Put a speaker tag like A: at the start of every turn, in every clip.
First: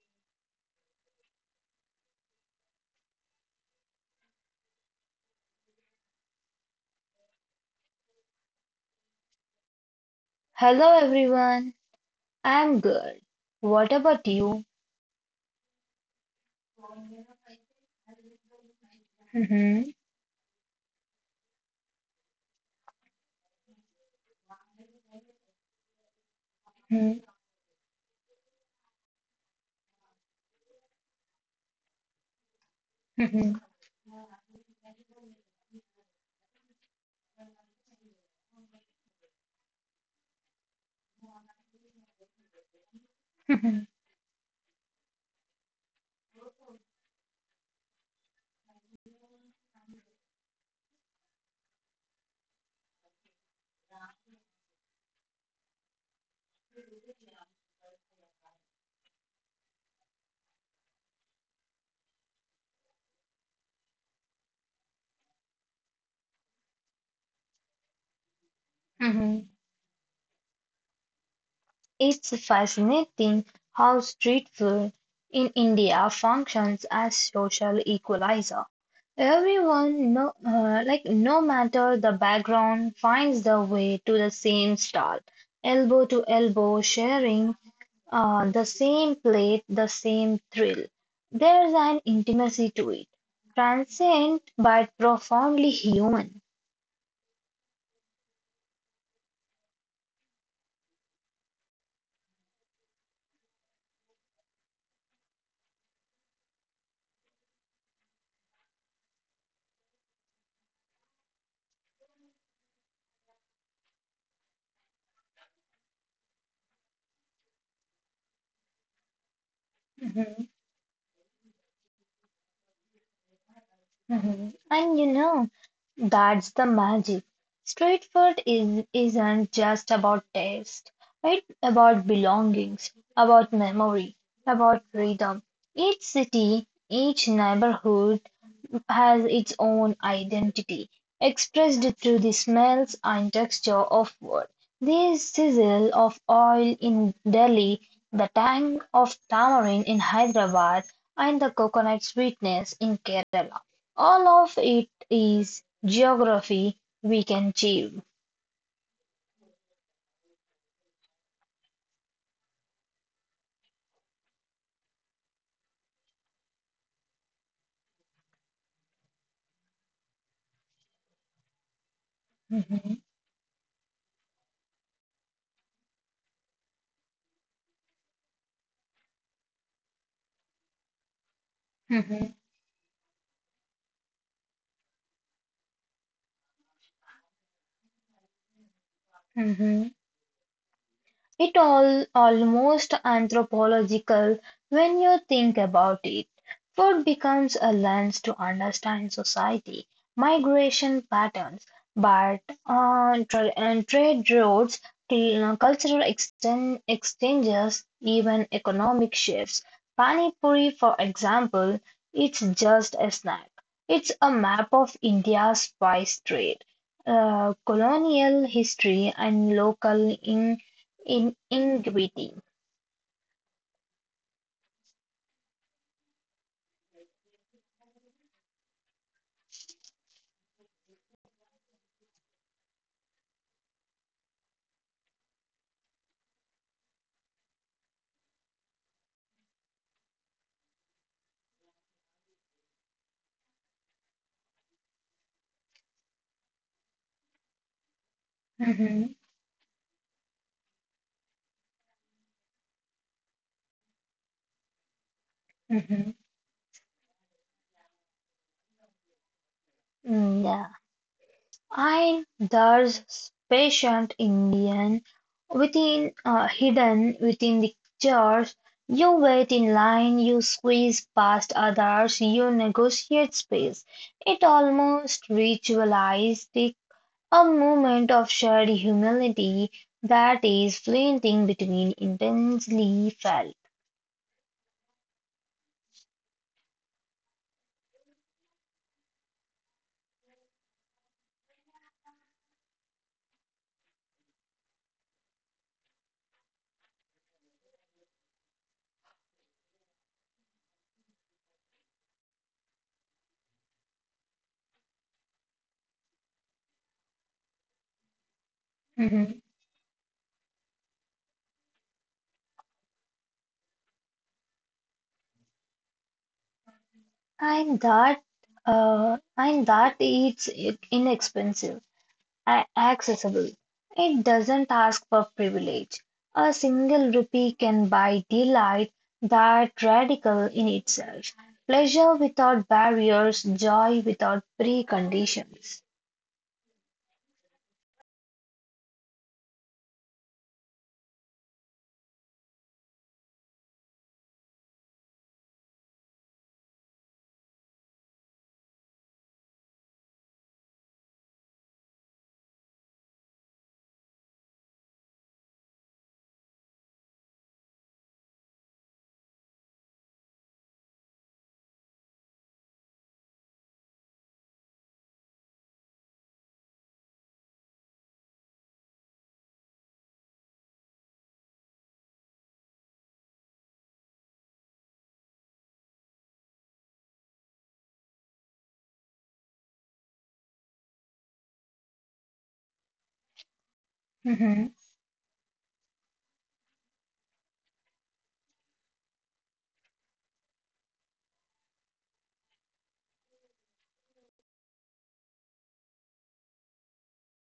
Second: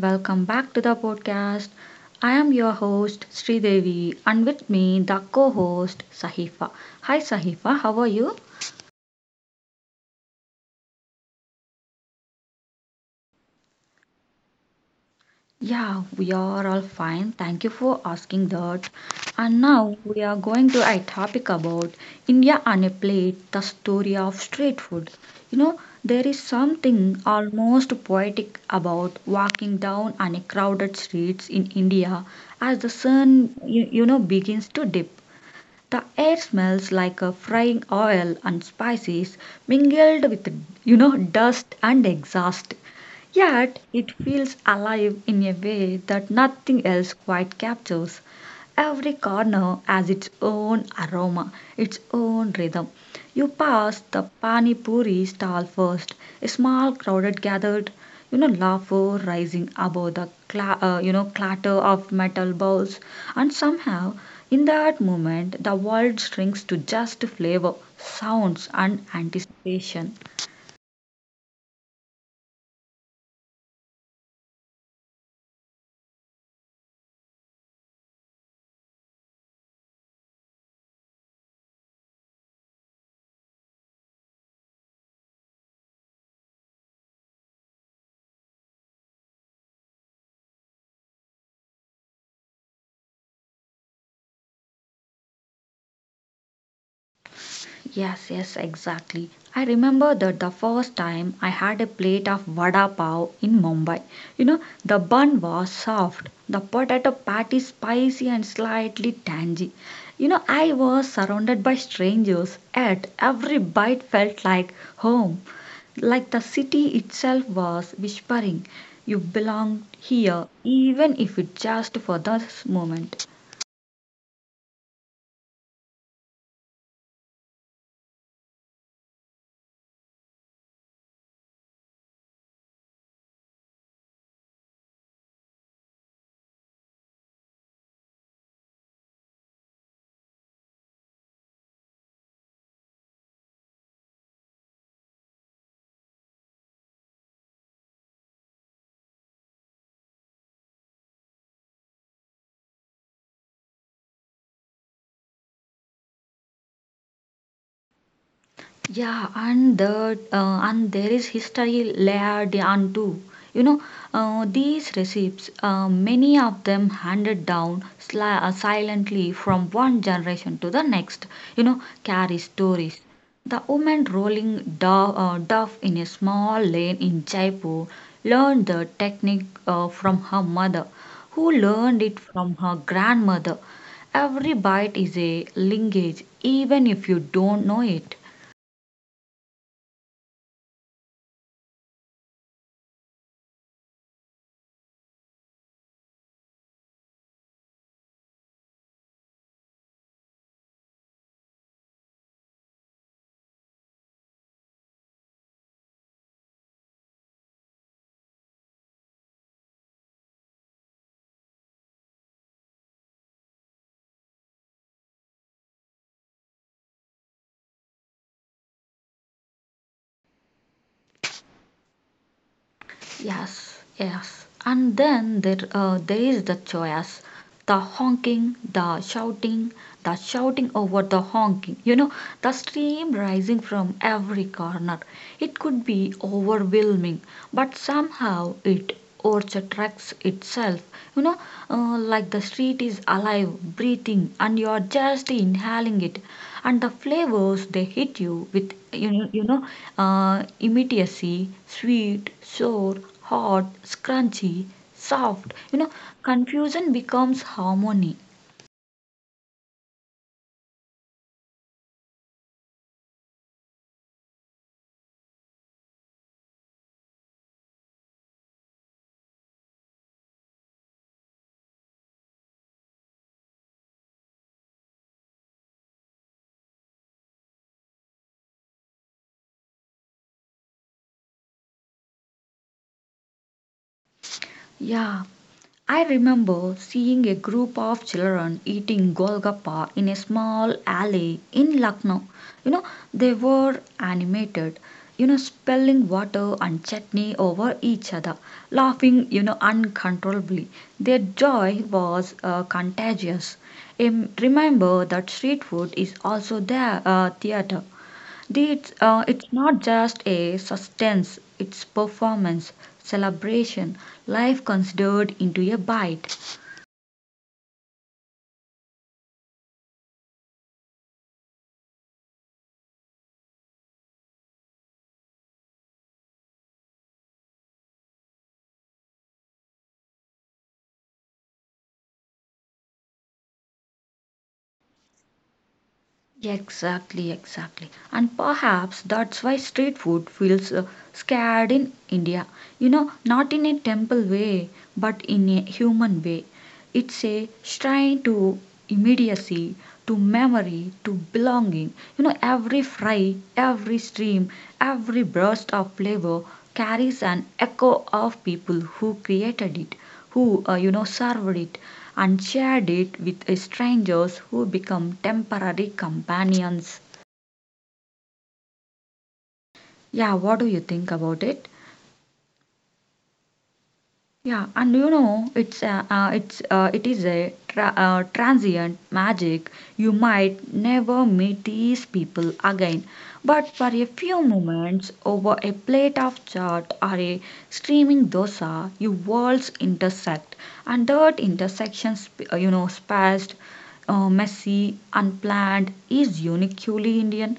A: welcome back to the podcast. I am your host Sri Devi and with me the co-host Sahifa. Hi Sahifa, how are you?
B: Hello everyone, I'm good. What about you?
A: Yeah, we are all fine. Thank you for asking that. And
B: Mhm,
A: now we are going to a topic about India on a plate, the story of street food. You know, there is something
B: mhm,
A: almost poetic about walking down on a crowded streets in India as the sun
B: mhm,
A: begins to dip. The air smells like a frying oil and spices mingled with dust and exhaust. Yet
B: mhm,
A: it feels alive in a way that nothing else quite captures. Every corner has its own aroma, its own rhythm. You pass the pani puri stall first, a small crowded, gathered, laughter rising above the clatter of metal bowls, and somehow in that moment the world shrinks to just flavor, sounds, and
B: mhm.
A: anticipation.
B: It's fascinating how street food in India functions as social equalizer. Everyone, no, no matter the background, finds the way to the same stall, elbow to elbow, sharing the same plate, the same thrill. There's an intimacy to it, transient but profoundly human.
A: Yes, yes, exactly. I remember that the first time I had a plate of vada pav in Mumbai. You know, the bun was soft, the potato patty spicy and slightly tangy. You know, I was surrounded by strangers, yet every bite felt like home, like the city itself was whispering, you belong
B: Mhm,
A: here, even if it just for this moment.
B: mhm. And you know, that's the magic. Street food isn't just about taste, it's about belongings, about memory, about freedom. Each city, each neighborhood has its own identity, expressed through the smells and texture of wood, the sizzle of oil in Delhi, the tang of tamarind in Hyderabad, and the coconut sweetness in Kerala. All of it is geography we can achieve.
A: Yeah, and there is history layered onto. You know, these recipes, many of them handed down silently from one generation to the next. You know, carry stories.
B: Mhm,
A: The woman rolling dove in a small lane in Jaipur learned the technique from her mother, who learned it
B: mhm,
A: from her grandmother. Every bite is a linkage, even if you don't know it.
B: mhm. It all almost anthropological when you think about it. Food becomes a lens to understand society, migration patterns, but and trade routes, cultural exchanges, even economic shifts. Pani Puri, for example, it's just a snack. It's a map of India's spice trade, colonial history, and local in integrity.
A: Yes, yes. And then there is the chaos, the honking, the shouting over the honking. You know, the steam rising from every corner. It could be overwhelming, but somehow it or the trucks itself, you know, like the street is alive, breathing, and you are just inhaling it, and the flavors they hit you with, you
B: Mm-hmm.
A: know, you know uh, immediacy, sweet, sour, hot, crunchy, soft, you know,
B: Mm-hmm.
A: confusion becomes harmony.
B: Mm, yeah, and there's patient Indian within hidden within the church. You wait in line, you squeeze past others, you negotiate space. It almost ritualized the, a moment of shared humility that is fleeting between intensely felt.
A: Yeah, I remember seeing a group of children eating golgappa in a small alley in Lucknow. You know, they were animated, you know, spilling water and chutney over each other, laughing, you know, uncontrollably. Their joy was contagious. Remember that street food is also their theater. It's not just a sustenance, it's performance, celebration, life considered into a bite.
B: And that and that it's inexpensive, accessible. It doesn't ask for privilege. A single rupee can buy delight that radical in itself. Pleasure without barriers, joy without preconditions.
A: Exactly, exactly. And perhaps that's why street food feels scared in India. You know, not in a temple way, but in a human way. It's a shrine to immediacy, to memory, to belonging. You know, every fry, every stream, every burst of flavor carries an echo of people who created it, who, served it and shared it with strangers who become temporary companions. Yeah, what do you think about it? Yeah, and you know, it is a transient magic. You might never meet these people again, but for a few
B: Mhm,
A: moments over a plate of chaat or a steaming dosa, your worlds intersect, and that intersection, spaced, messy, unplanned, is uniquely Indian.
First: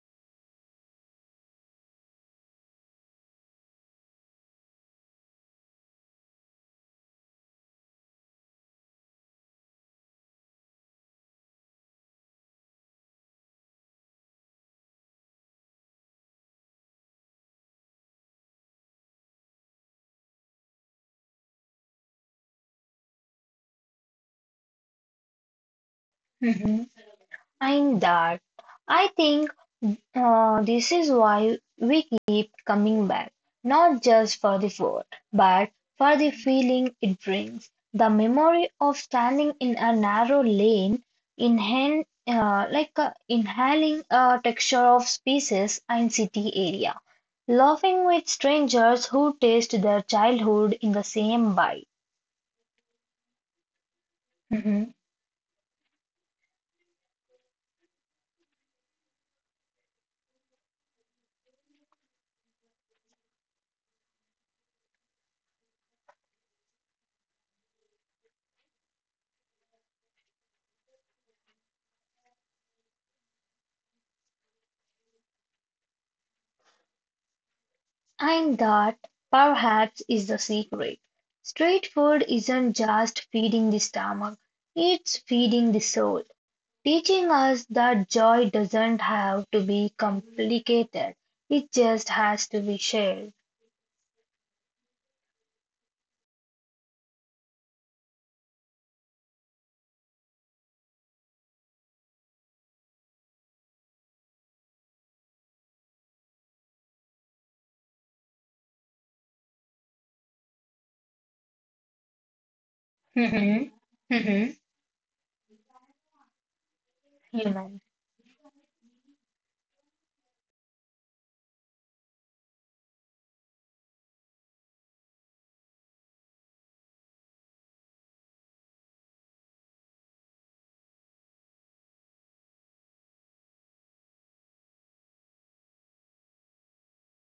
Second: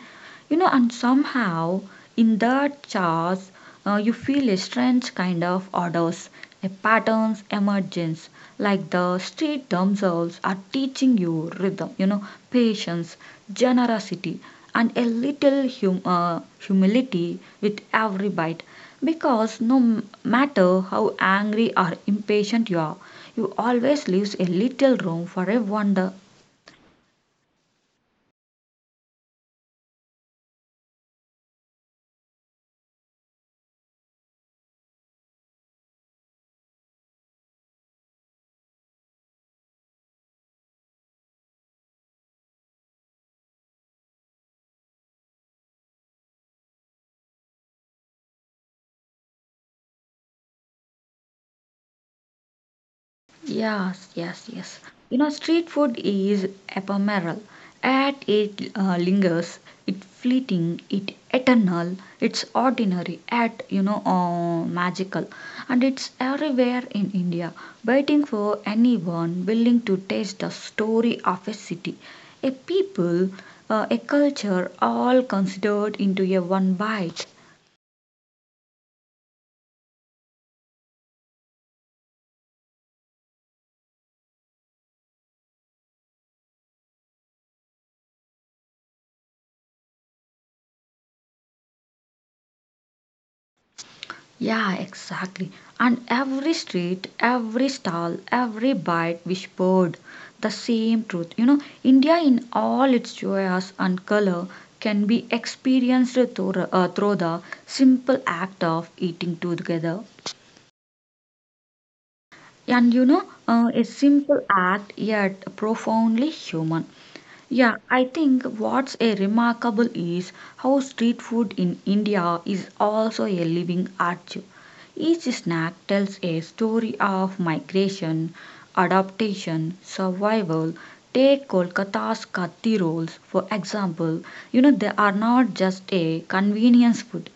A: You know, and somehow in that chaos, you feel a strange kind of odors, a patterns emergence, like the street themselves are teaching you rhythm, you know, patience, generosity, and a little humility with every bite, because no matter how angry or impatient you are, you always leaves a little room for a wonder.
B: mhm. Behind that, I think this is why we keep coming back, not just for the food, but for the feeling it brings. The memory of standing in a narrow lane, inhale, like inhaling a texture of spaces and city area, laughing with strangers who taste their childhood in the same bite.
A: Yes, yes, yes.
B: Mm-hmm.
A: You know, street food is ephemeral. At it lingers, it fleeting, it eternal, it's ordinary, at you know magical, and it's everywhere in India, waiting for anyone willing to taste the story of a city, a people, a culture, all considered into a one bite.
B: And that perhaps is the secret. Street food isn't just feeding the stomach, it's feeding the soul, teaching us that joy doesn't have to be complicated, it just has to be shared.
A: Yeah, exactly. And every street, every stall, every bite whispered the same truth. You know, India in all its joyous and color can be experienced through the simple act of eating together. And you know,
B: Mm-hmm.
A: a simple
B: Mm-hmm.
A: act yet profoundly human. Yeah, I think what's a remarkable is how street food in India is also a living art. Each snack tells a story of migration, adaptation, survival. Take Kolkata's katti rolls for example. You know they are not just a convenience food;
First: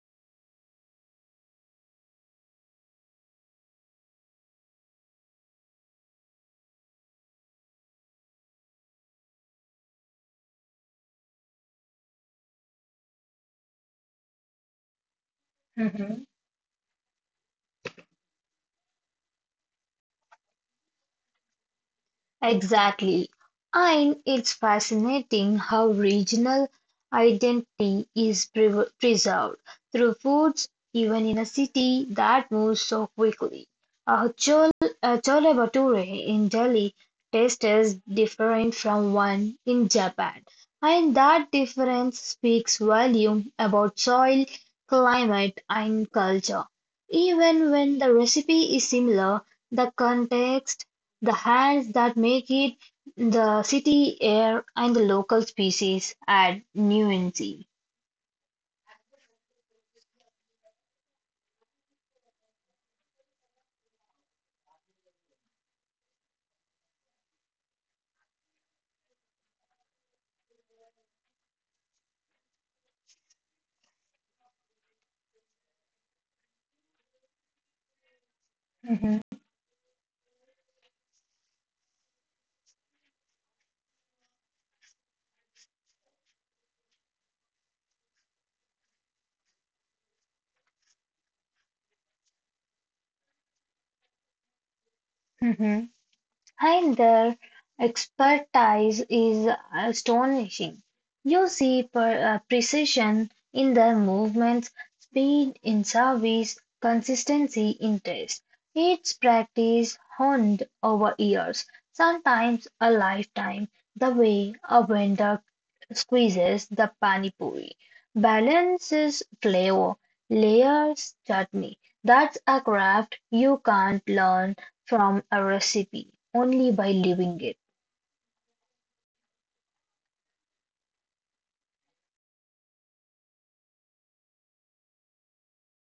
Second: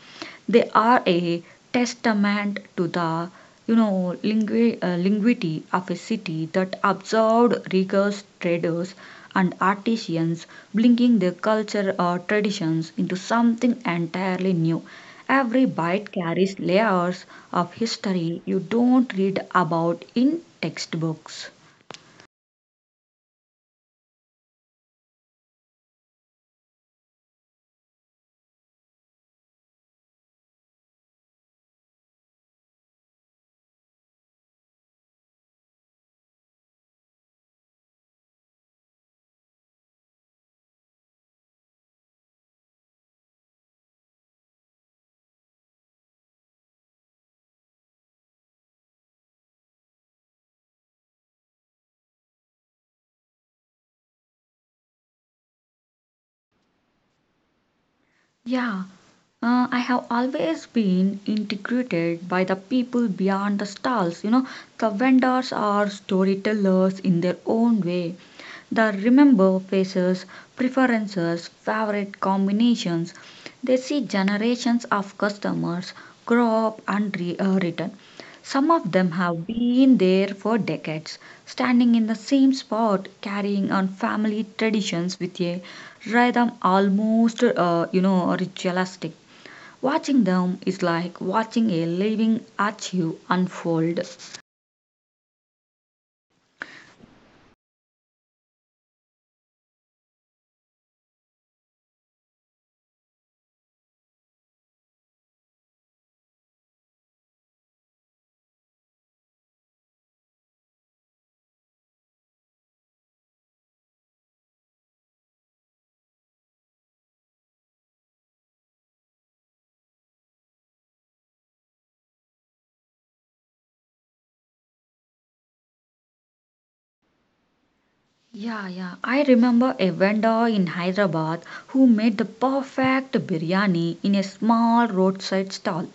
A: they are a testament to the you know, linguity of a city that absorbed riggers, traders, and artisans, bringing their culture or traditions into something entirely new. Every bite
B: Human.
A: carries layers of history you don't read about in textbooks.
B: Exactly. And it's fascinating how regional identity is preserved through foods, even in a city that moves so quickly. A chol, a chole bhature in Delhi tastes different from one in Japan, and that difference speaks volume about soil, climate, and culture. Even when the recipe is similar, the context, the hands that make it, the city air, and the local species add nuance.
A: Yeah, I have always been integrated by the people beyond the stalls. You know, the vendors are storytellers in their own way. They remember faces, preferences, favorite combinations. They see generations of customers grow up and return. Some of them
B: Mm-hmm.
A: have been there for decades, standing in the same spot, carrying on family traditions with a rhythm almost, ritualistic. Watching them is like watching a living archive unfold.
B: Mm-hmm. And their expertise is astonishing. You see precision in their movements, speed in service, consistency in taste. It's practice honed over years, sometimes a lifetime, the way a vendor squeezes the pani puri, balances flavor, layers chutney. That's a craft you can't learn from a recipe, only by living it.
A: Yeah, yeah. I remember a vendor in Hyderabad who made the perfect biryani in a small roadside stall.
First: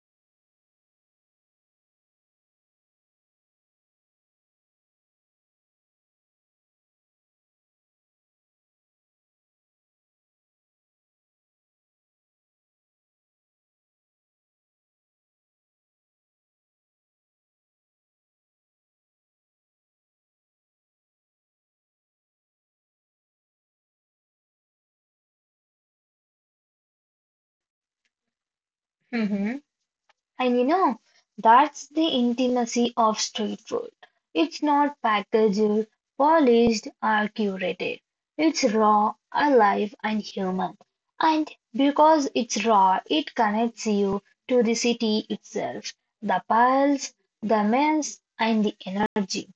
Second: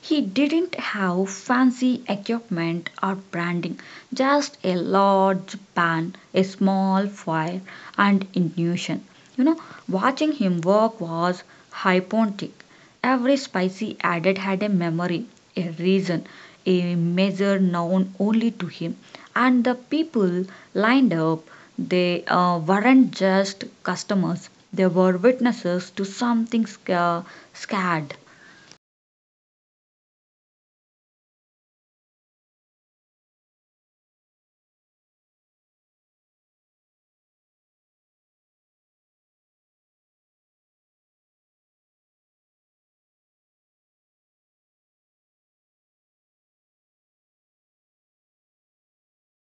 A: He didn't have fancy equipment or branding, just a large pan, a small fire, and intuition. You know, watching him work was hypnotic. Every spice he added had a memory, a reason, a measure known only to him. And the people lined up, they weren't just customers, they were witnesses to something scared.
B: Mm-hmm. And you know, that's the intimacy of street food. It's not packaged, polished, or curated. It's raw, alive, and human. And because it's raw, it connects you to the city itself, the pulse, the mess, and the energy.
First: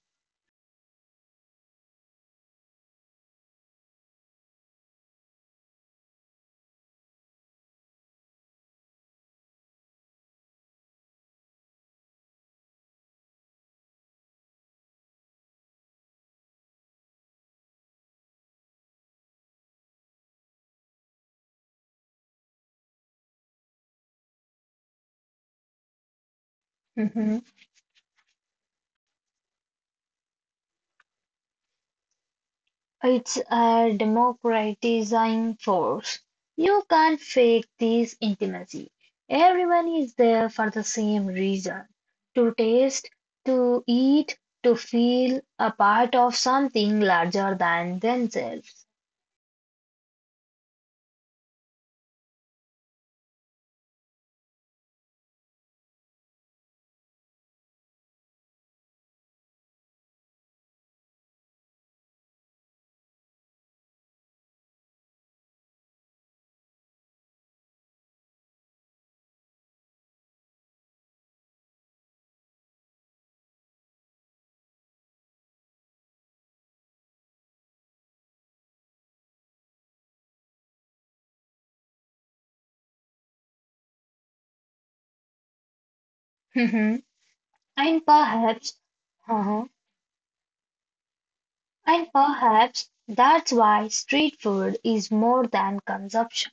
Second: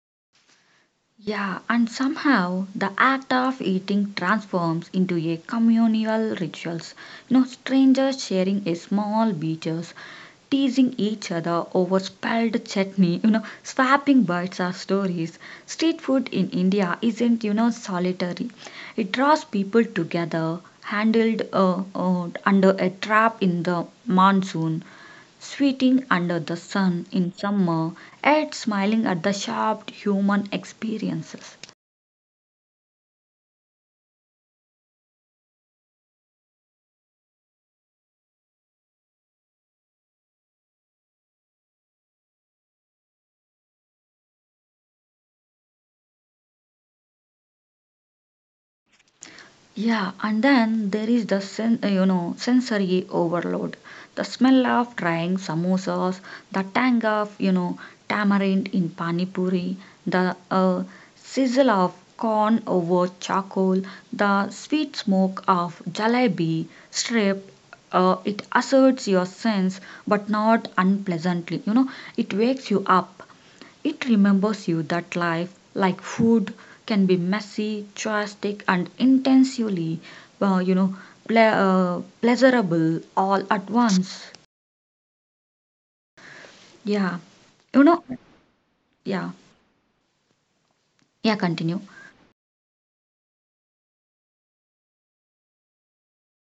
A: Yeah, and somehow the act of eating transforms into a communal rituals. You know, strangers sharing a small beaches, teasing each other over spilled chutney, you know, swapping bites or stories. Street food in India isn't, you know, solitary. It draws people together, handled under a trap in the monsoon, sweating under the sun in summer, yet smiling at the sharp human experiences.
B: It's a democratizing force. You can't fake this intimacy. Everyone is there for the same reason, to taste, to eat, to feel a part of something larger than themselves.
A: Yeah, and then there is the sensory overload. The smell of drying samosas, the tang of you know tamarind in pani puri, the sizzle of corn over charcoal, the sweet smoke of jalebi strip. It asserts your sense, but not unpleasantly. You know, it wakes you up. It remembers you that life, like food, can be messy, drastic, and intensely, uh, you know, pleasurable all at once. Yeah, you
B: and
A: know,
B: perhaps,
A: yeah,
B: uh-huh.
A: yeah. Continue.
B: and perhaps that's why street food is more than consumption.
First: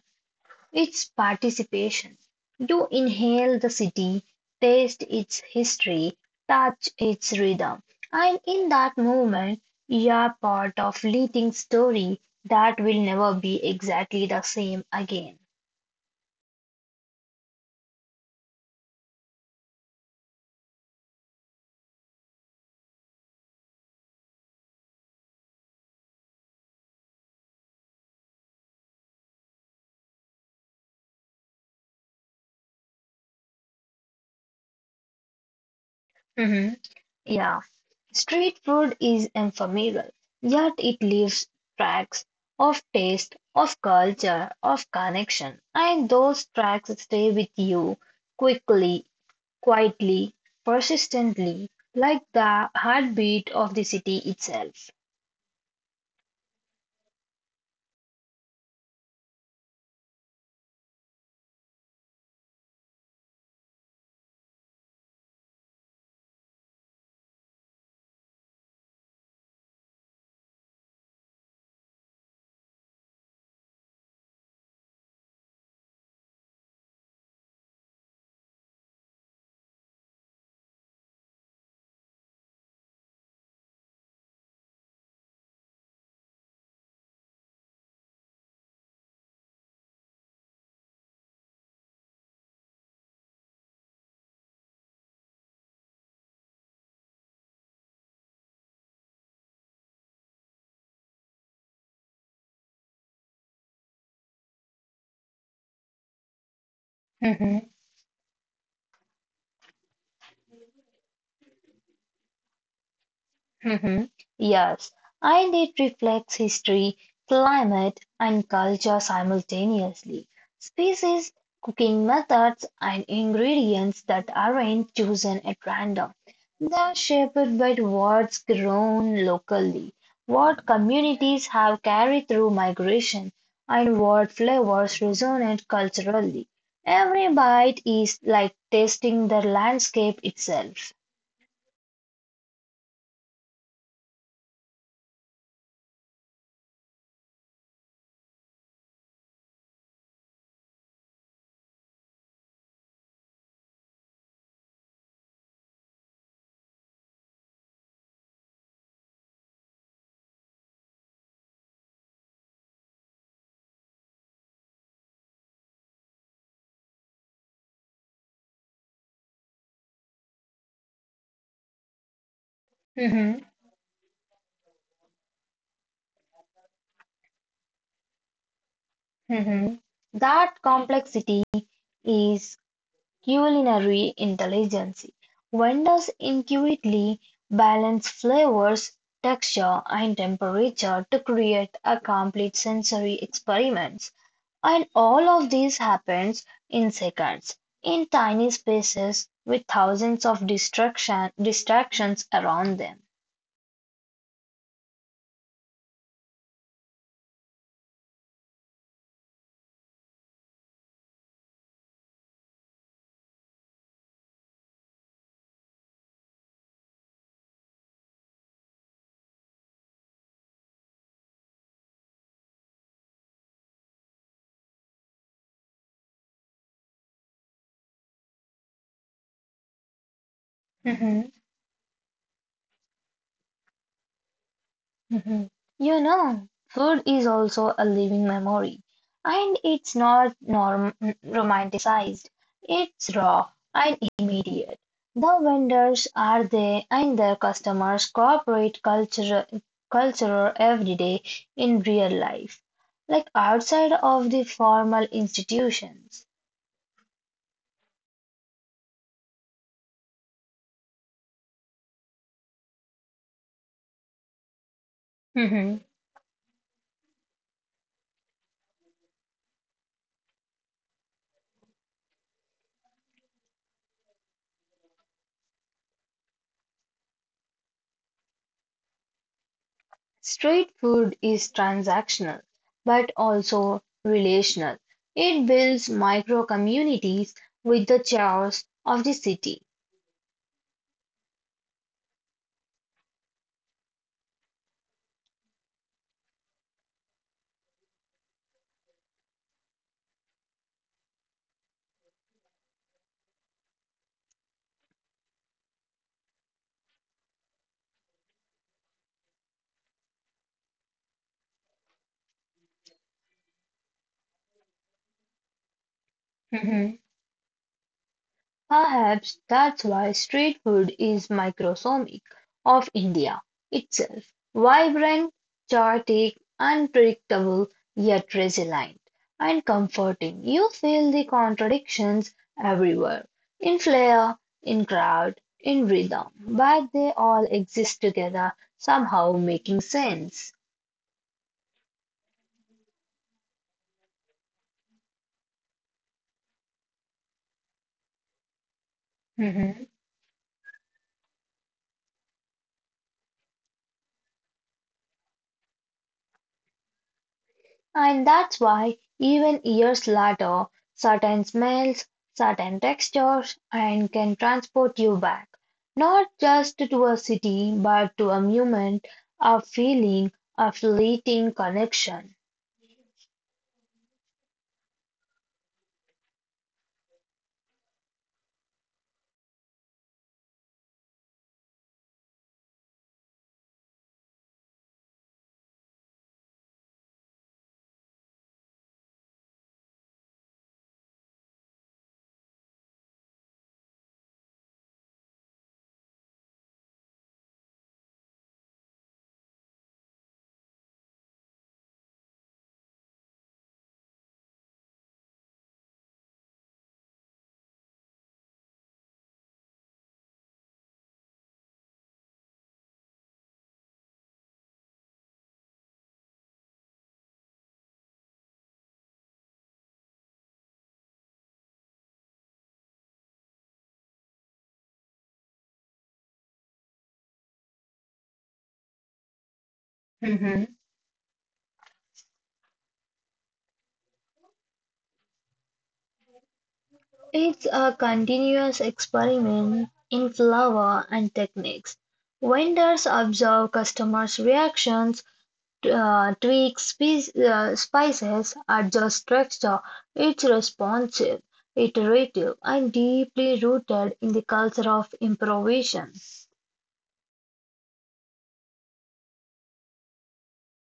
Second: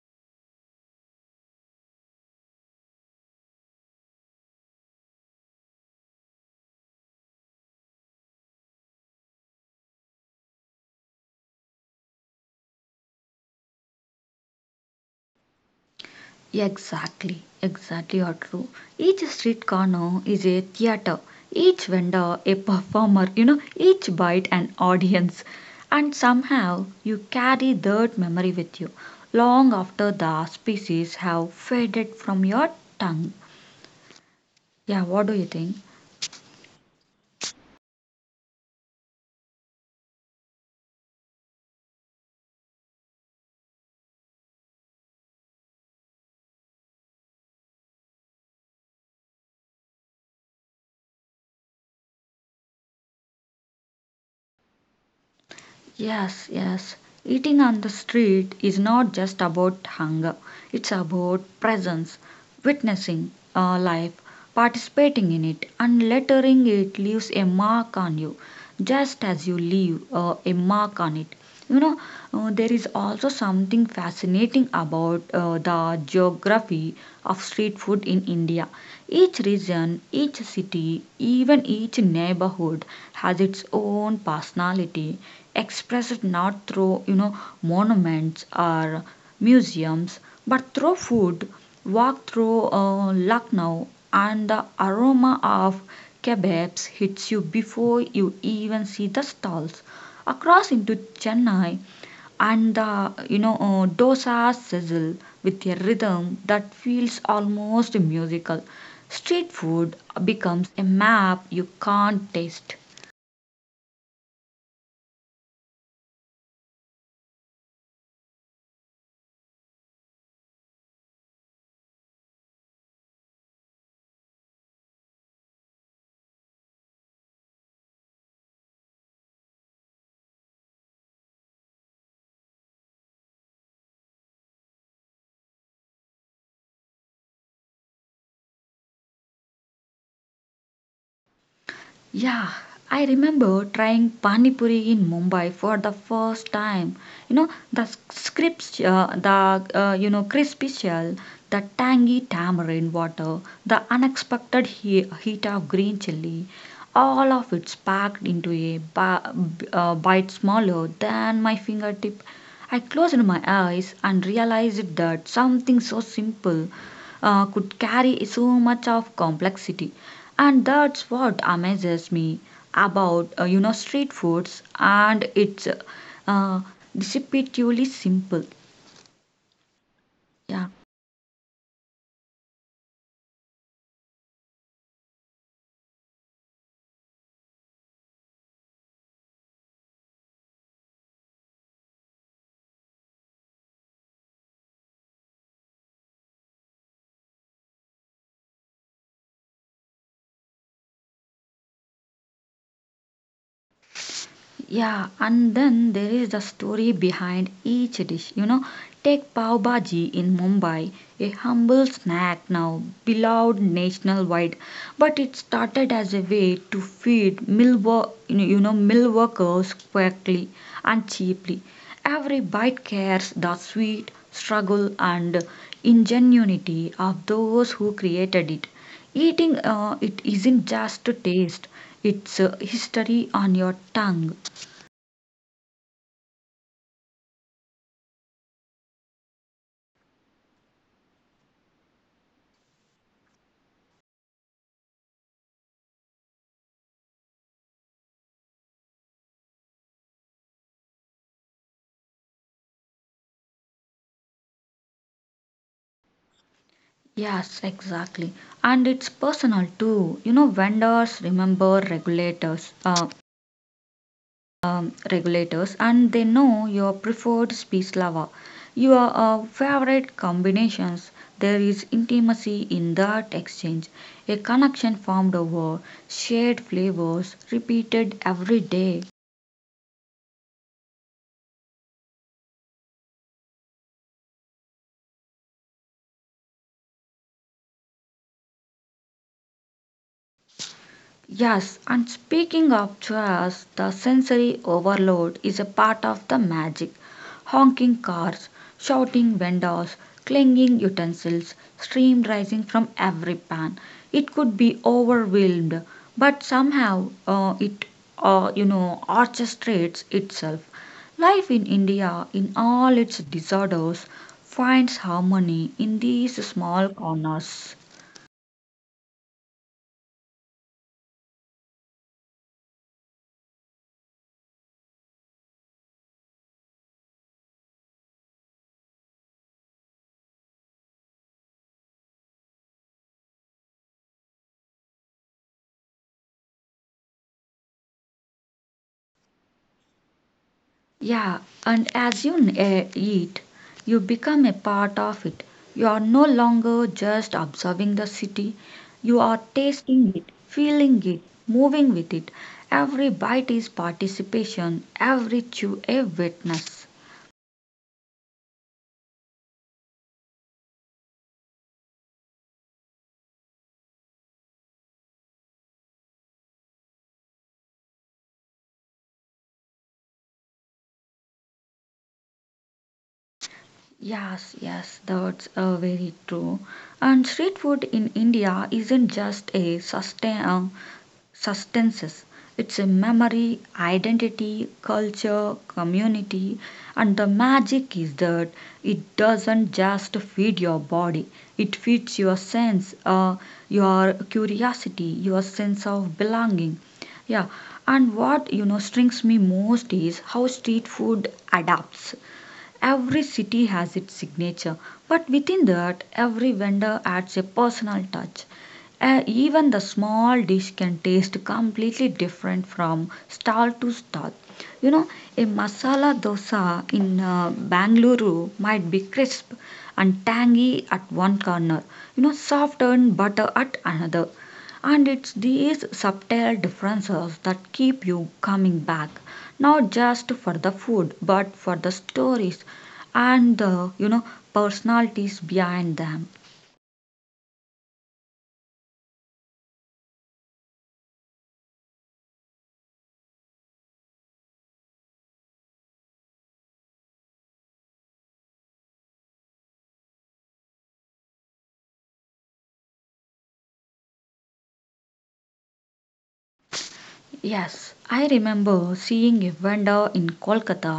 B: It's participation. You inhale the city, taste its history, touch its rhythm, and in that moment, you are part of leading story that will never be exactly the same again.
A: Exactly, exactly are true. Each street corner is a theater, each vendor a performer, you know, each bite an audience. And somehow you carry that memory with you long after the species have faded from your tongue. Yeah, what do you think?
B: Mhm. Yeah. Street food is ephemeral, yet it leaves tracks of taste, of culture, of connection, and those tracks stay with you quickly, quietly, persistently, like the heartbeat of the city itself.
A: Yes, yes. Eating on the street is not just about hunger, it's about presence, witnessing life, participating in it, and lettering it leaves a mark on you, just as you leave a mark on it. You know, there is also something fascinating about the geography of street food in India. Each region, each city, even each neighborhood has its own personality, express it not through you know monuments or museums but through food. Walk through lucknow and the aroma of kebabs hits you before you even see the stalls. Across into chennai, and the you know dosas sizzle with a rhythm that feels almost musical. Street food becomes a map you can't taste.
B: Mhm. Yes, and it reflects history, climate, and culture simultaneously. Species, cooking methods, and ingredients that aren't chosen at random. They're shaped by what's grown locally, what communities have carried through migration, and what flavors resonate culturally. Every bite is like tasting the landscape itself.
A: Yeah, I remember trying pani puri in Mumbai for the first time. You know the you know crispy shell, the tangy tamarind water, the unexpected heat of green chili, all of it's packed into a bite smaller than my fingertip. I closed my eyes and realized that something so simple could carry so much of complexity, and that's what amazes me about you know street foods and it's uh, deceptively simple.
B: Mhm. That
A: Yeah.
B: complexity is culinary intelligence. Vendors intuitively balance flavors, texture, and temperature to create a complete sensory experiment. And all of this happens in seconds, in tiny spaces with thousands of distractions around them.
A: Yeah, and then there is the story behind each dish. You know, take pav bhaji in Mumbai, a humble snack now beloved nationwide, but it started as a way to feed you know mill workers quickly and cheaply. Every bite carries the sweet struggle and ingenuity of those who created it. Eating it isn't just a taste, it's a history on your tongue.
B: Mhm. You know, food is also a living memory, and it's not norm romanticized. It's raw and immediate. The vendors are there, and their customers cooperate culture every day in real life, like outside of the formal institutions.
A: Yes, exactly. And it's personal too. You know, vendors remember regulators, and they know your preferred speech lover, your favorite combinations. There is intimacy in that exchange, a connection formed over shared flavors repeated every day.
B: Street food is transactional but also relational. It builds micro communities with the chaos of the city.
A: Yes, and speaking of chairs, the sensory overload is a part of the magic. Honking cars, shouting vendors, clanging utensils, steam rising from every pan. It could be overwhelmed, but somehow you know, orchestrates itself. Life in India, in all its disorders, finds harmony in these small corners.
B: Perhaps that's why street food is microscopic of India itself: vibrant, chaotic, unpredictable, yet resilient and comforting. You feel the contradictions everywhere, in flair, in crowd, in rhythm, but they all exist together, somehow making sense.
A: Yeah, and as you eat, you become a part of it. You are no longer just observing the city, you are tasting it, feeling it, moving with it. Every bite is participation, every chew a witness.
B: And that's why, even years later, certain smells, certain textures, and can transport you back, not just to a city, but to a moment, a feeling, a fleeting connection.
A: Yes, yes, that's very true. And street food in India isn't just a substances. It's a memory, identity, culture, community, and the magic is that it doesn't just feed your body, it feeds your your curiosity, your sense of belonging. Yeah, and what strings me most is how street food adapts. Every city has its signature, but within that, every vendor adds a personal touch. Even the small dish can taste completely different from stall to stall. You know, a masala dosa in Bangalore might be crisp and tangy at one corner, you know, soft and butter at another. And it's these subtle differences that keep you coming back not just for the
B: Hmm.
A: food but for the stories and the personalities behind them.
B: It's a continuous experiment in flavor and techniques. Vendors observe customers' reactions, tweak spices, adjust texture. It's responsive, iterative, and deeply rooted in the culture of improvisation.
A: Yes, I remember seeing a vendor in Kolkata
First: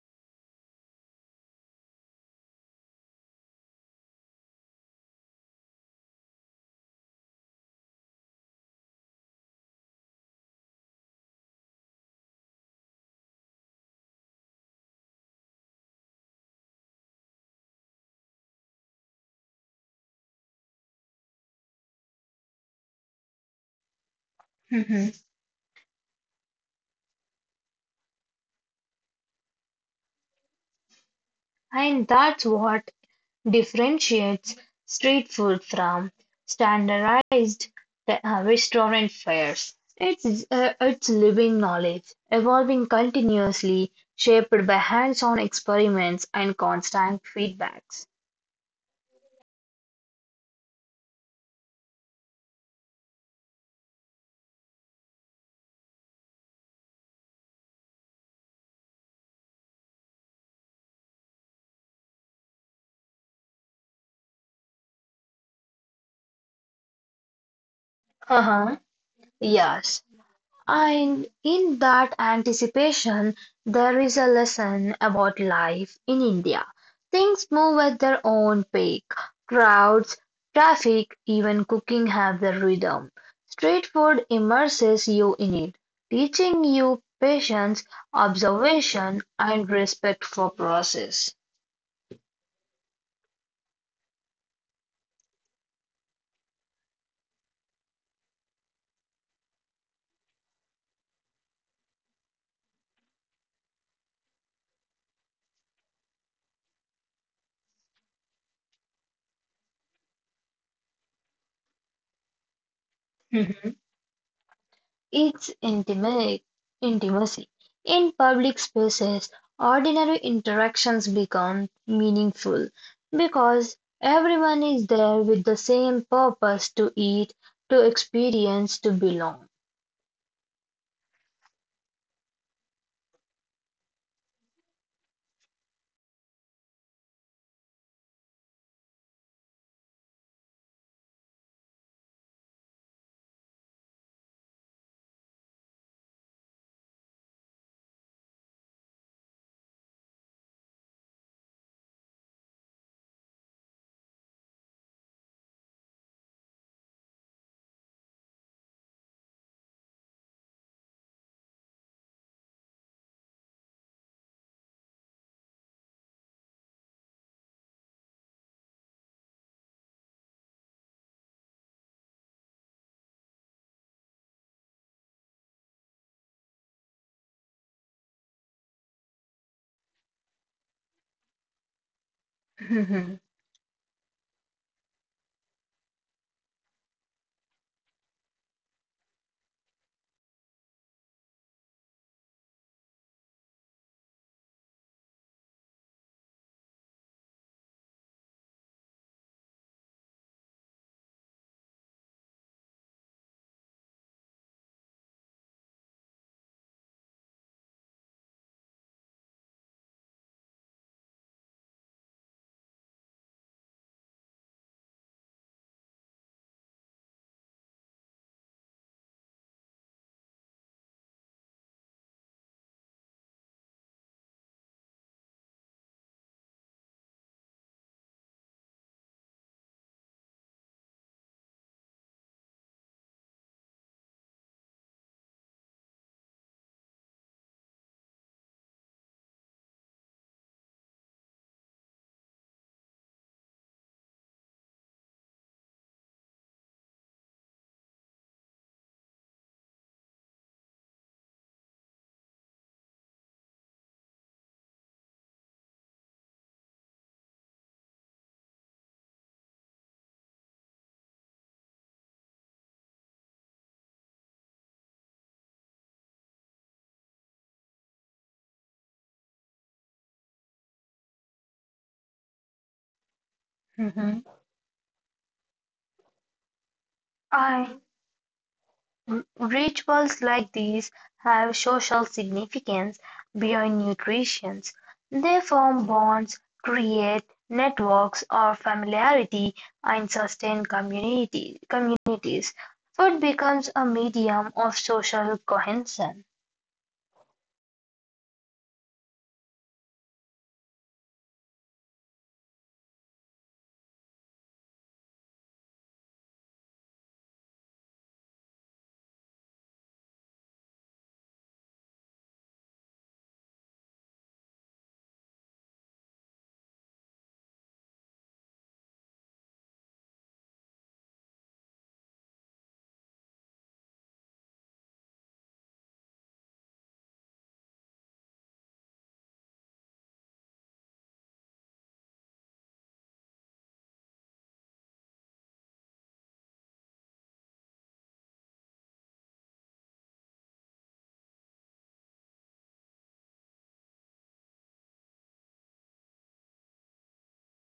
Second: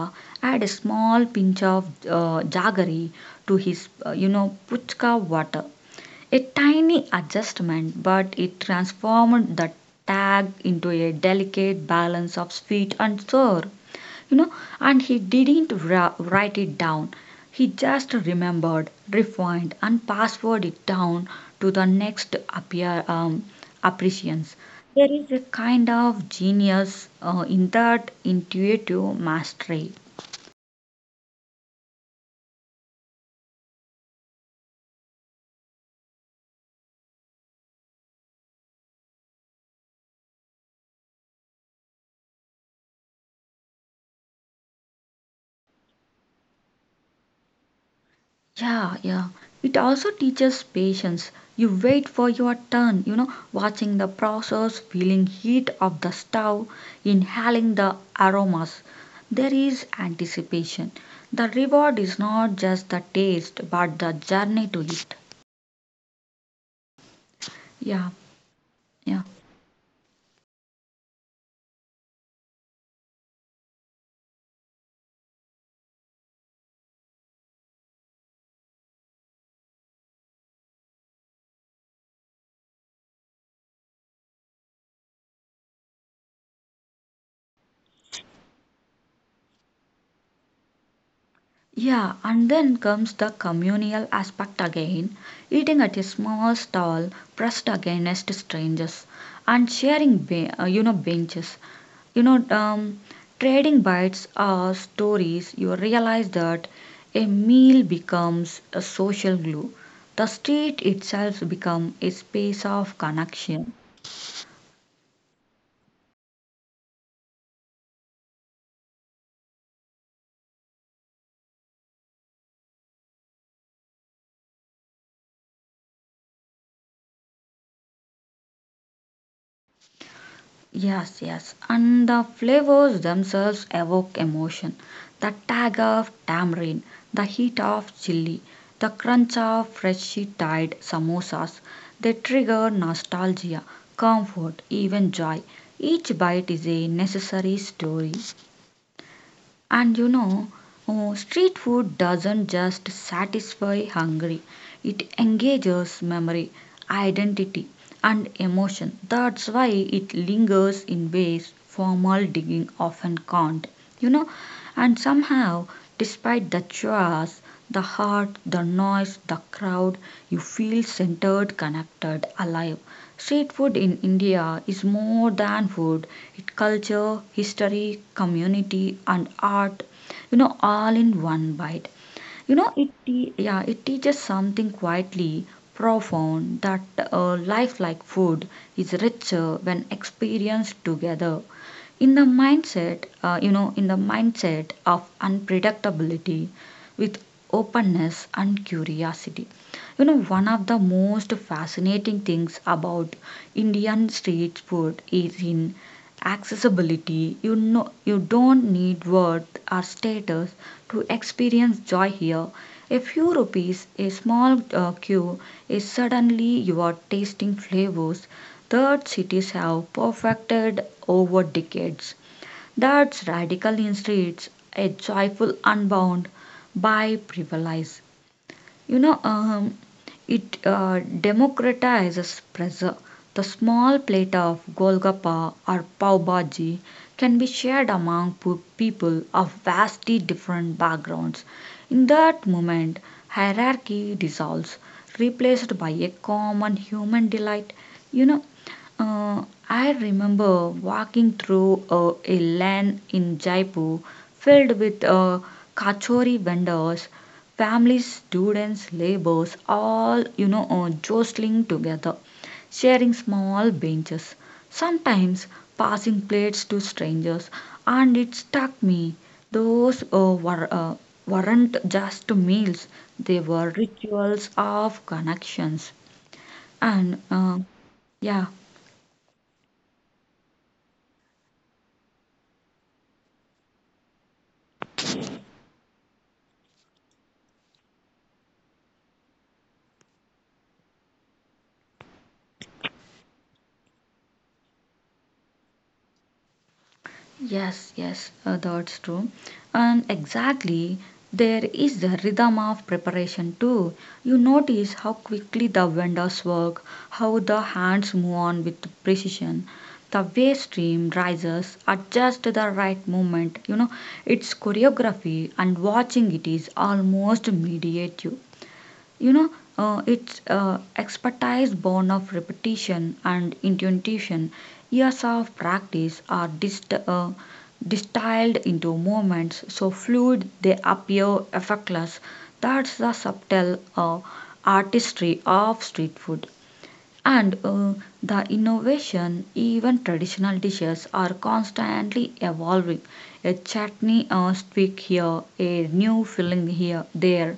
A: add a small pinch of jaggery to his puchka water, a tiny adjustment, but it transformed the tag into a delicate balance of sweet and sour, you know. And he didn't write it down, he just remembered, refined and password it down to the next appear appreciance.
B: Mhm.
A: There is a kind of genius in that intuitive mastery.
B: And that's what differentiates street food from standardized restaurant fares. It's living knowledge, evolving continuously, shaped by hands on experiments and constant feedbacks.
A: Yeah, yeah. It also teaches patience. You wait for your turn, you know, watching the process, feeling heat of the stove, inhaling the aromas. There is anticipation. The reward is not just the taste, but the journey to it. Yeah,
B: Uh-huh.
A: yeah.
B: Yes, and in that anticipation, there is a lesson about life in India. Things move at their own pace. Crowds, traffic, even cooking have their rhythm. Street food immerses you in it, teaching you patience, observation, and respect for process.
A: Yeah, and then comes the communal aspect again, eating at a small stall, pressed against strangers and sharing benches, you know um, trading bites or stories, you realize that a meal becomes a social glue, the street itself becomes a space of connection.
B: Its intimate intimacy in public spaces, ordinary interactions become meaningful because everyone is there with the same purpose, to eat, to experience, to belong.
A: Yes, yes. And the flavors themselves evoke emotion. The tang of tamarind, the heat of chili, the crunch of freshly tied samosas, they trigger nostalgia, comfort, even joy. Each bite is a necessary story and you know, oh, street food doesn't just satisfy hunger, it engages memory, identity, and emotion. That's why it lingers in ways formal digging often can't. You know, and somehow, despite the chores, the heart, the noise, the crowd, you feel centered, connected, alive. Street food in India is more than food, it culture, history, community and art, you know, all in one bite. You know, it yeah, it teaches something quietly profound that life like food is richer when experienced together. In the mindset, you know, in the mindset of unpredictability with openness and curiosity. You know, one of the most fascinating things about Indian street food is in accessibility. You know, you don't need worth or status to experience joy here. A few rupees, a small queue, is suddenly you are tasting flavors that cities have perfected over decades. That's radical in streets, a joyful unbound by privilege, you know it democratizes pressure. The small plate of golgappa or pav bhaji can be shared among people of vastly different backgrounds. In that moment hierarchy dissolves, replaced by a common human delight, you know uh, I remember walking through a lane in Jaipur filled with kachori vendors. Families, students, laborers, all jostling together, sharing small benches, sometimes passing plates to strangers. And it struck me, those uh, were, uh, weren't just meals, they were rituals of connections. And uh,
B: I
A: yeah,
B: Rituals like these have social significance beyond nutrition; they form bonds, create networks of familiarity, and sustain communities. Food becomes a medium of social cohesion.
A: Yes, yes, that's true. And exactly, there is the rhythm of preparation too. You notice how quickly the vendors work, how the hands move on with precision. The way stream rises, adjust the right movement. You know, it's choreography, and watching it is almost meditative. You know, it's expertise born of repetition and intuition. Years of practice are distilled into moments so fluid they appear effortless. That's the subtle artistry of street food. And The innovation, even traditional dishes, are constantly evolving. A chutney tweak here, a new filling here, there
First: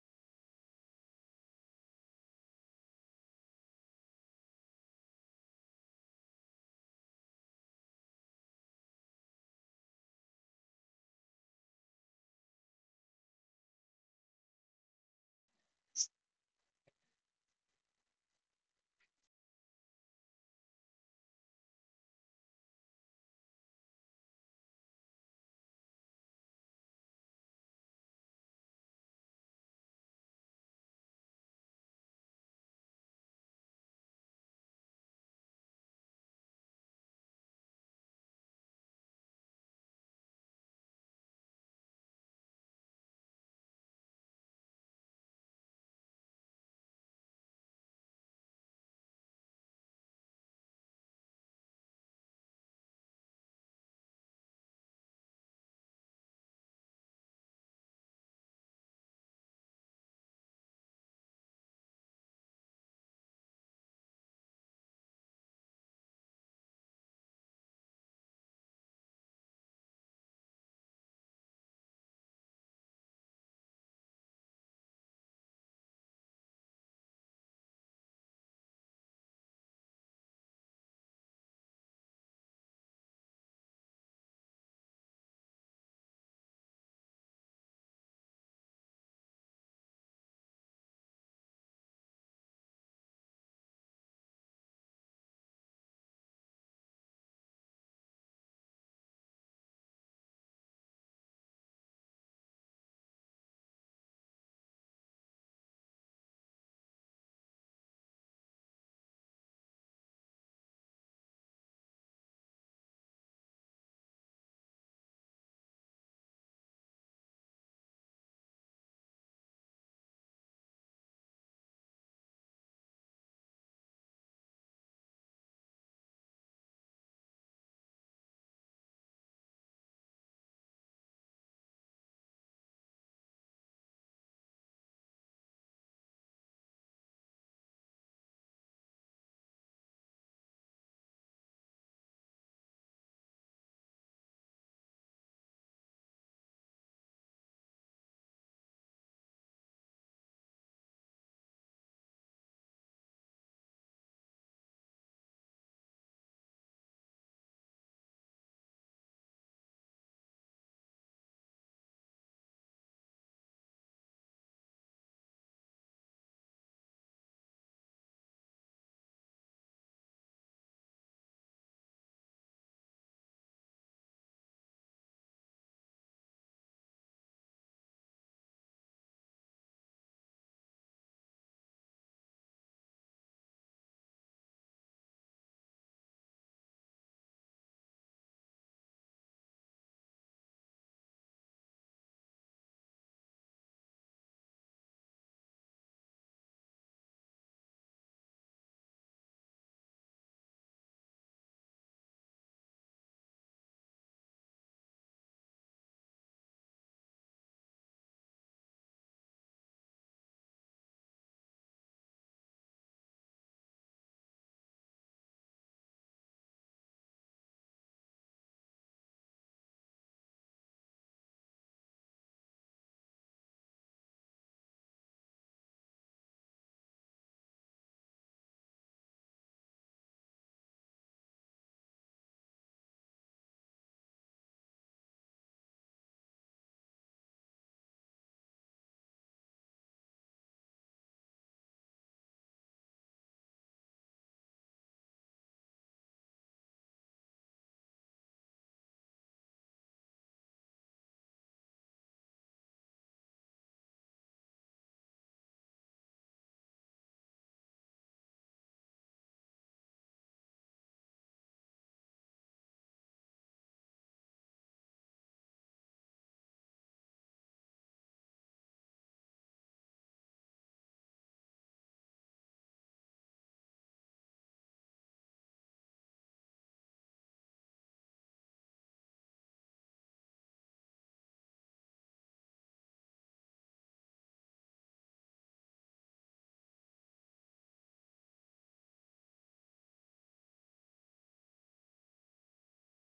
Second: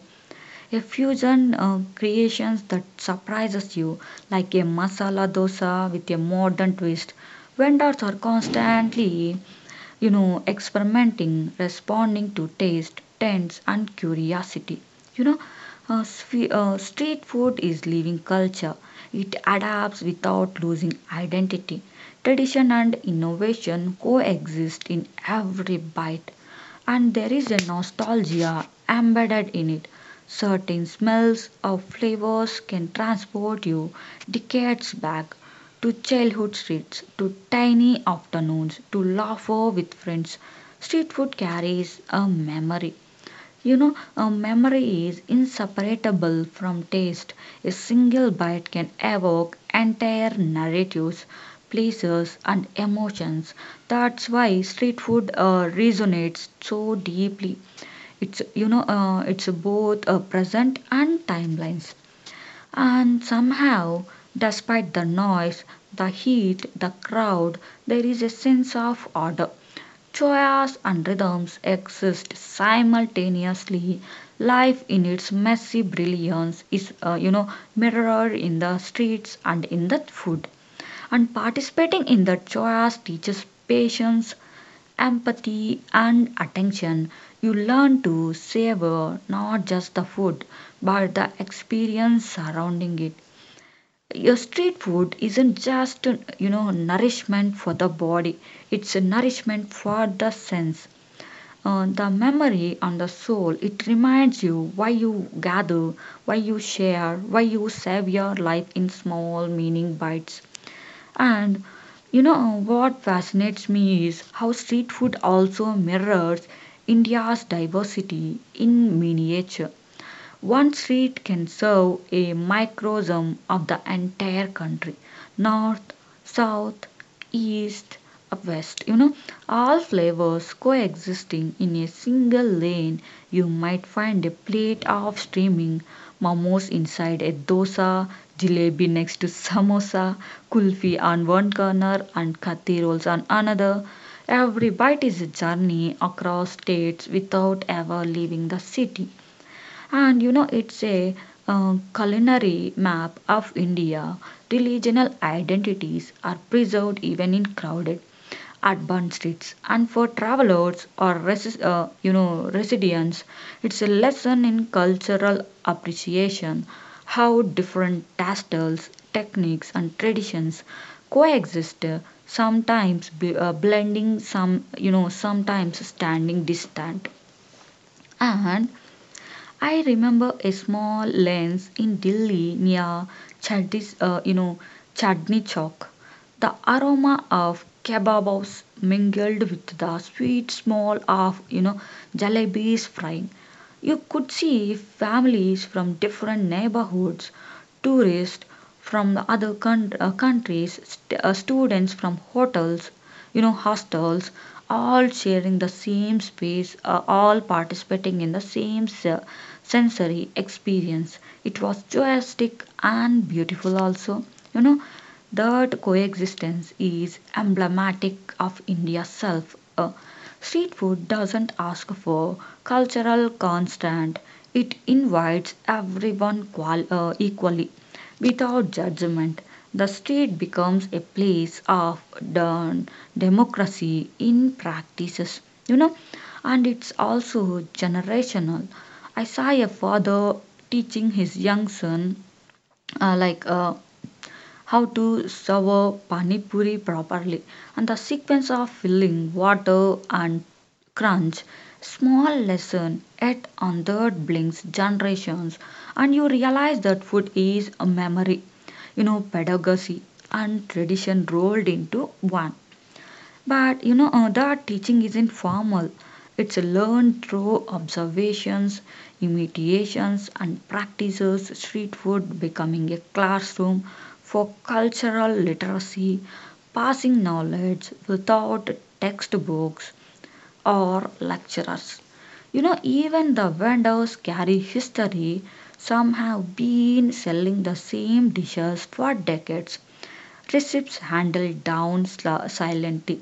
A: a fusion creations that surprises you, like a masala dosa with a modern twist. Vendors are constantly, you know, experimenting, responding to taste, trends, and curiosity. You know, Street food is living culture. It adapts without losing identity. Tradition and innovation coexist in every bite, and there is a nostalgia embedded in it. Certain smells or flavors can transport you decades back to childhood streets, to tiny afternoons, to laughter with friends. Street food carries a memory, you know, a memory is inseparable from taste. A single bite can evoke entire narratives, places, and emotions. That's why street food resonates so deeply. It's it's both present and timelines. And somehow, despite the noise, the heat, the crowd, there is a sense of order. Chaos and rhythms exist simultaneously. Life in its messy brilliance is, mirrored in the streets and in the food. And participating in the chaos teaches patience, empathy, and attention. You learn to savor not just the food, but the experience surrounding it. Your street food isn't just, you know, nourishment for the body, it's a nourishment for the sense. The memory and the soul, it reminds you why you gather, why you share, why you save your life in small, meaning bites. And what fascinates me is how street food also mirrors India's diversity in miniature. One street can serve a microcosm of the entire country, north, south, east, west. You know, all flavors coexisting in a single lane. You might find a plate of steaming momos inside a dosa, jalebi next to samosa, kulfi on one corner, and kathi rolls on another. Every bite is a journey across states without ever leaving the city, and you know it's a culinary map of India. Regional identities are preserved even in crowded urban streets, and for travelers or residents, it's a lesson in cultural appreciation, how different tastes, techniques, and traditions coexist, sometimes blending, sometimes standing distant. And I remember a small lens in Delhi near Chadis, uh, you know, Chadni Chowk. The aroma of kebabs mingled with the sweet smell of, you know, jalebis frying. You could see families from different neighborhoods, tourists from the other countries, students from hotels, you know, hostels, all sharing the same space, all participating in the same sensory experience. It was joyastic and beautiful also, you know, that coexistence is emblematic of India's self. Street food doesn't ask for cultural constant, it invites everyone equally, without judgment. The street becomes a place of done democracy in practices, you know. And it's also generational. I saw a father teaching his young son uh, like uh, how to serve pani puri properly, and the sequence of filling water and crunch. Small lesson, yet on third blinks generations, and you realize that food is a memory, you know, pedagogy and tradition rolled into one. But that teaching isn't formal. It's learned through observations, imitations, and practices. Street food becoming a classroom for cultural literacy, passing knowledge without textbooks or lecturers. You know, even the vendors carry history. Some have been selling the same dishes for decades. Relationships handled down silently,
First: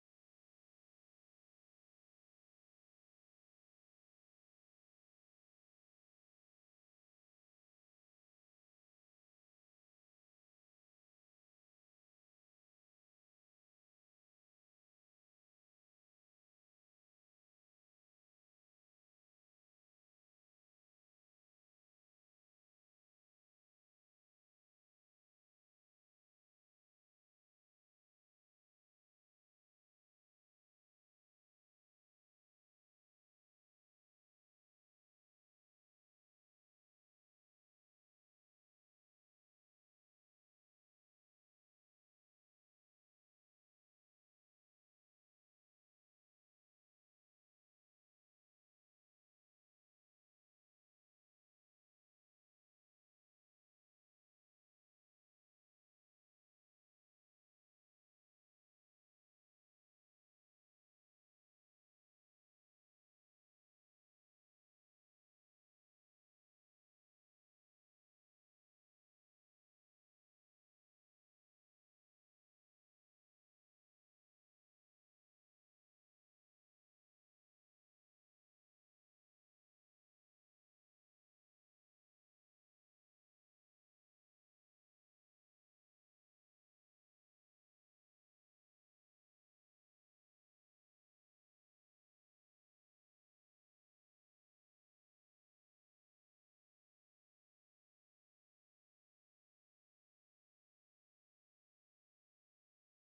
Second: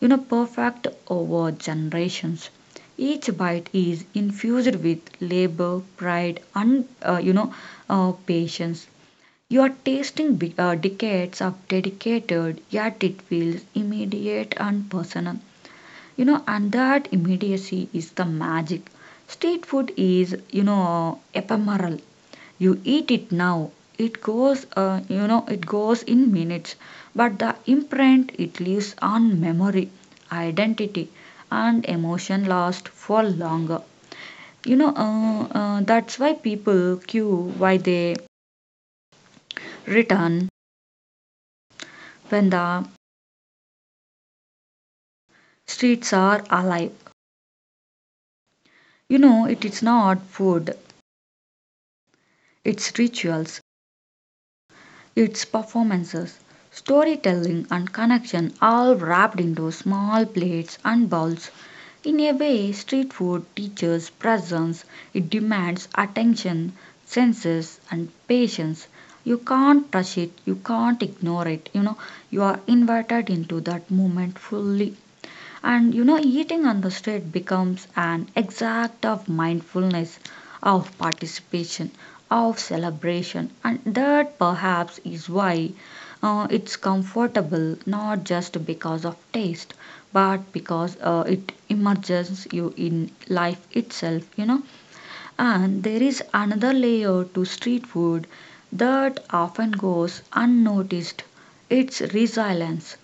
A: you know, perfect over generations. Each bite is infused with labor, pride, and patience. You are tasting decades of dedicated, yet it feels immediate and personal. You know, and that immediacy is the magic. Street food is, you know, ephemeral, you eat it now, it goes it goes in minutes, but the imprint it leaves on memory, identity, and emotion last for longer, you know. That's why people queue, why they return, when the streets are alive. You know, it is not food, it's rituals, its performances, storytelling, and connection all wrapped into small plates and bowls. In a way, street food teaches presence, it demands attention, senses, and patience. You can't rush it, you can't ignore it. You know, you are invited into that moment fully. And you know, eating on the street becomes an exact of mindfulness, of participation, of celebration, and that perhaps is why it's comfortable not just because of taste, but because it immerses you in life itself, you know. And there is another layer to street food that often goes unnoticed, it's resilience.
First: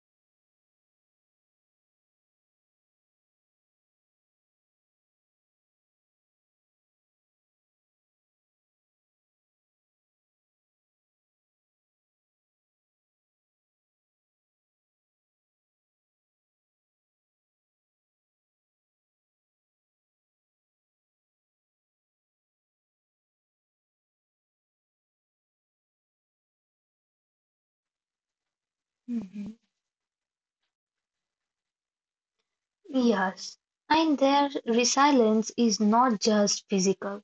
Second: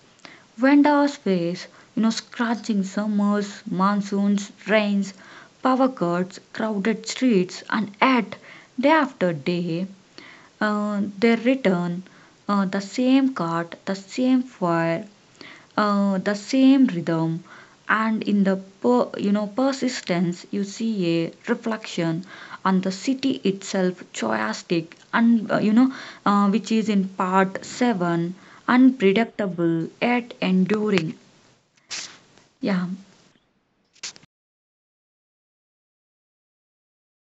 A: Vendors face, you know, scorching summers, monsoons, rains, power cuts, crowded streets, and yet day after day they return, the same cart, the same fire, the same rhythm, and in the persistence, you see a reflection on the city itself, choistic, and which is in part seven,
B: Mhm.
A: unpredictable yet enduring. Yeah,
B: Yes, and their resilience is not just physical.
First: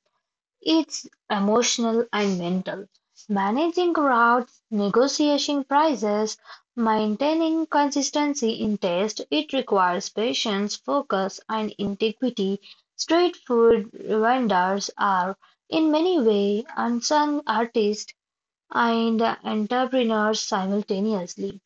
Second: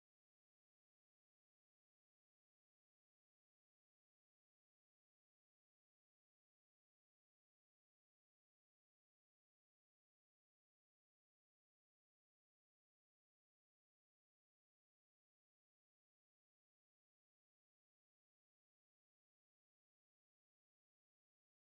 B: It's emotional and mental, managing crowds, negotiating prices, maintaining consistency in taste. It requires patience, focus, and integrity. Street food vendors are, in many ways, unsung artists and entrepreneurs simultaneously.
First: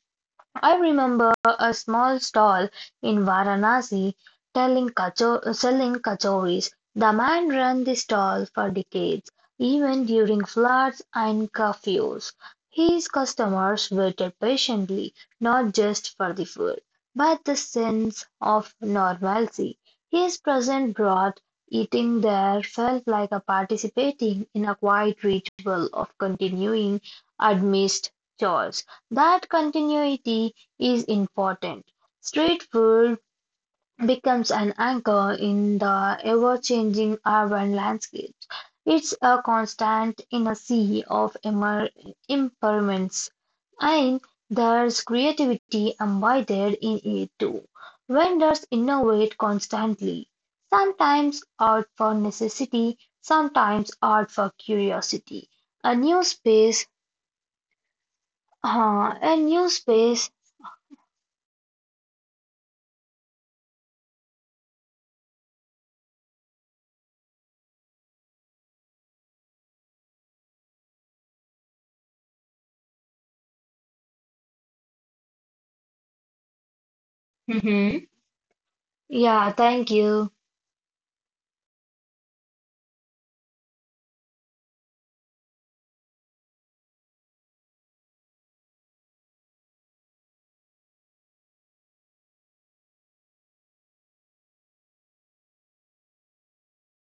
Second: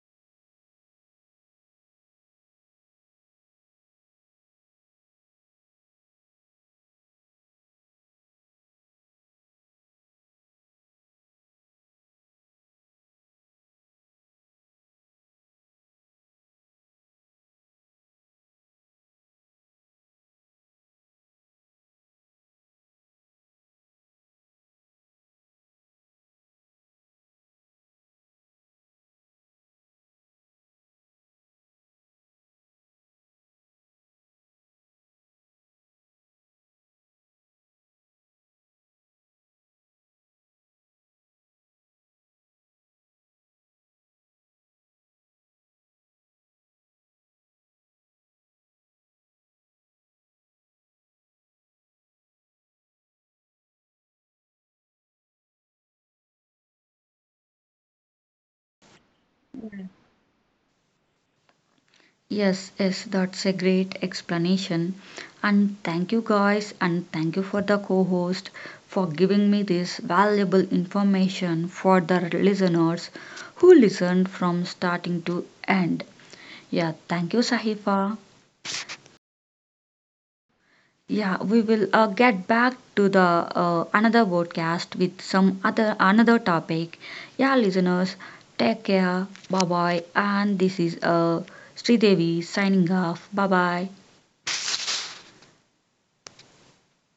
B: I remember a small stall in Varanasi selling kachoris. The man ran the stall for decades, even during floods and curfews. His customers waited patiently, not just for the food, but the sense of normalcy. His presence brought eating there felt like a participating in a quiet ritual of continuing amidst chores. That continuity is important. Street food becomes an anchor in the ever-changing urban landscape. It's a constant in a sea of impermanence, and there's creativity embedded in it too. Vendors innovate constantly, sometimes out for necessity, sometimes out for curiosity. A new space, a new space.
A: yes, yes, that's a great explanation. And thank you guys, and thank you for the co host for giving me this valuable information for the listeners who listened from starting to end. Yeah, thank you,
B: Mm-hmm.
A: Sahifa.
B: Yeah, thank you.
A: Yeah, we will get back to the another podcast with some other another topic. Yeah, listeners, take care. Bye bye. And this is Sridevi signing off. Bye bye.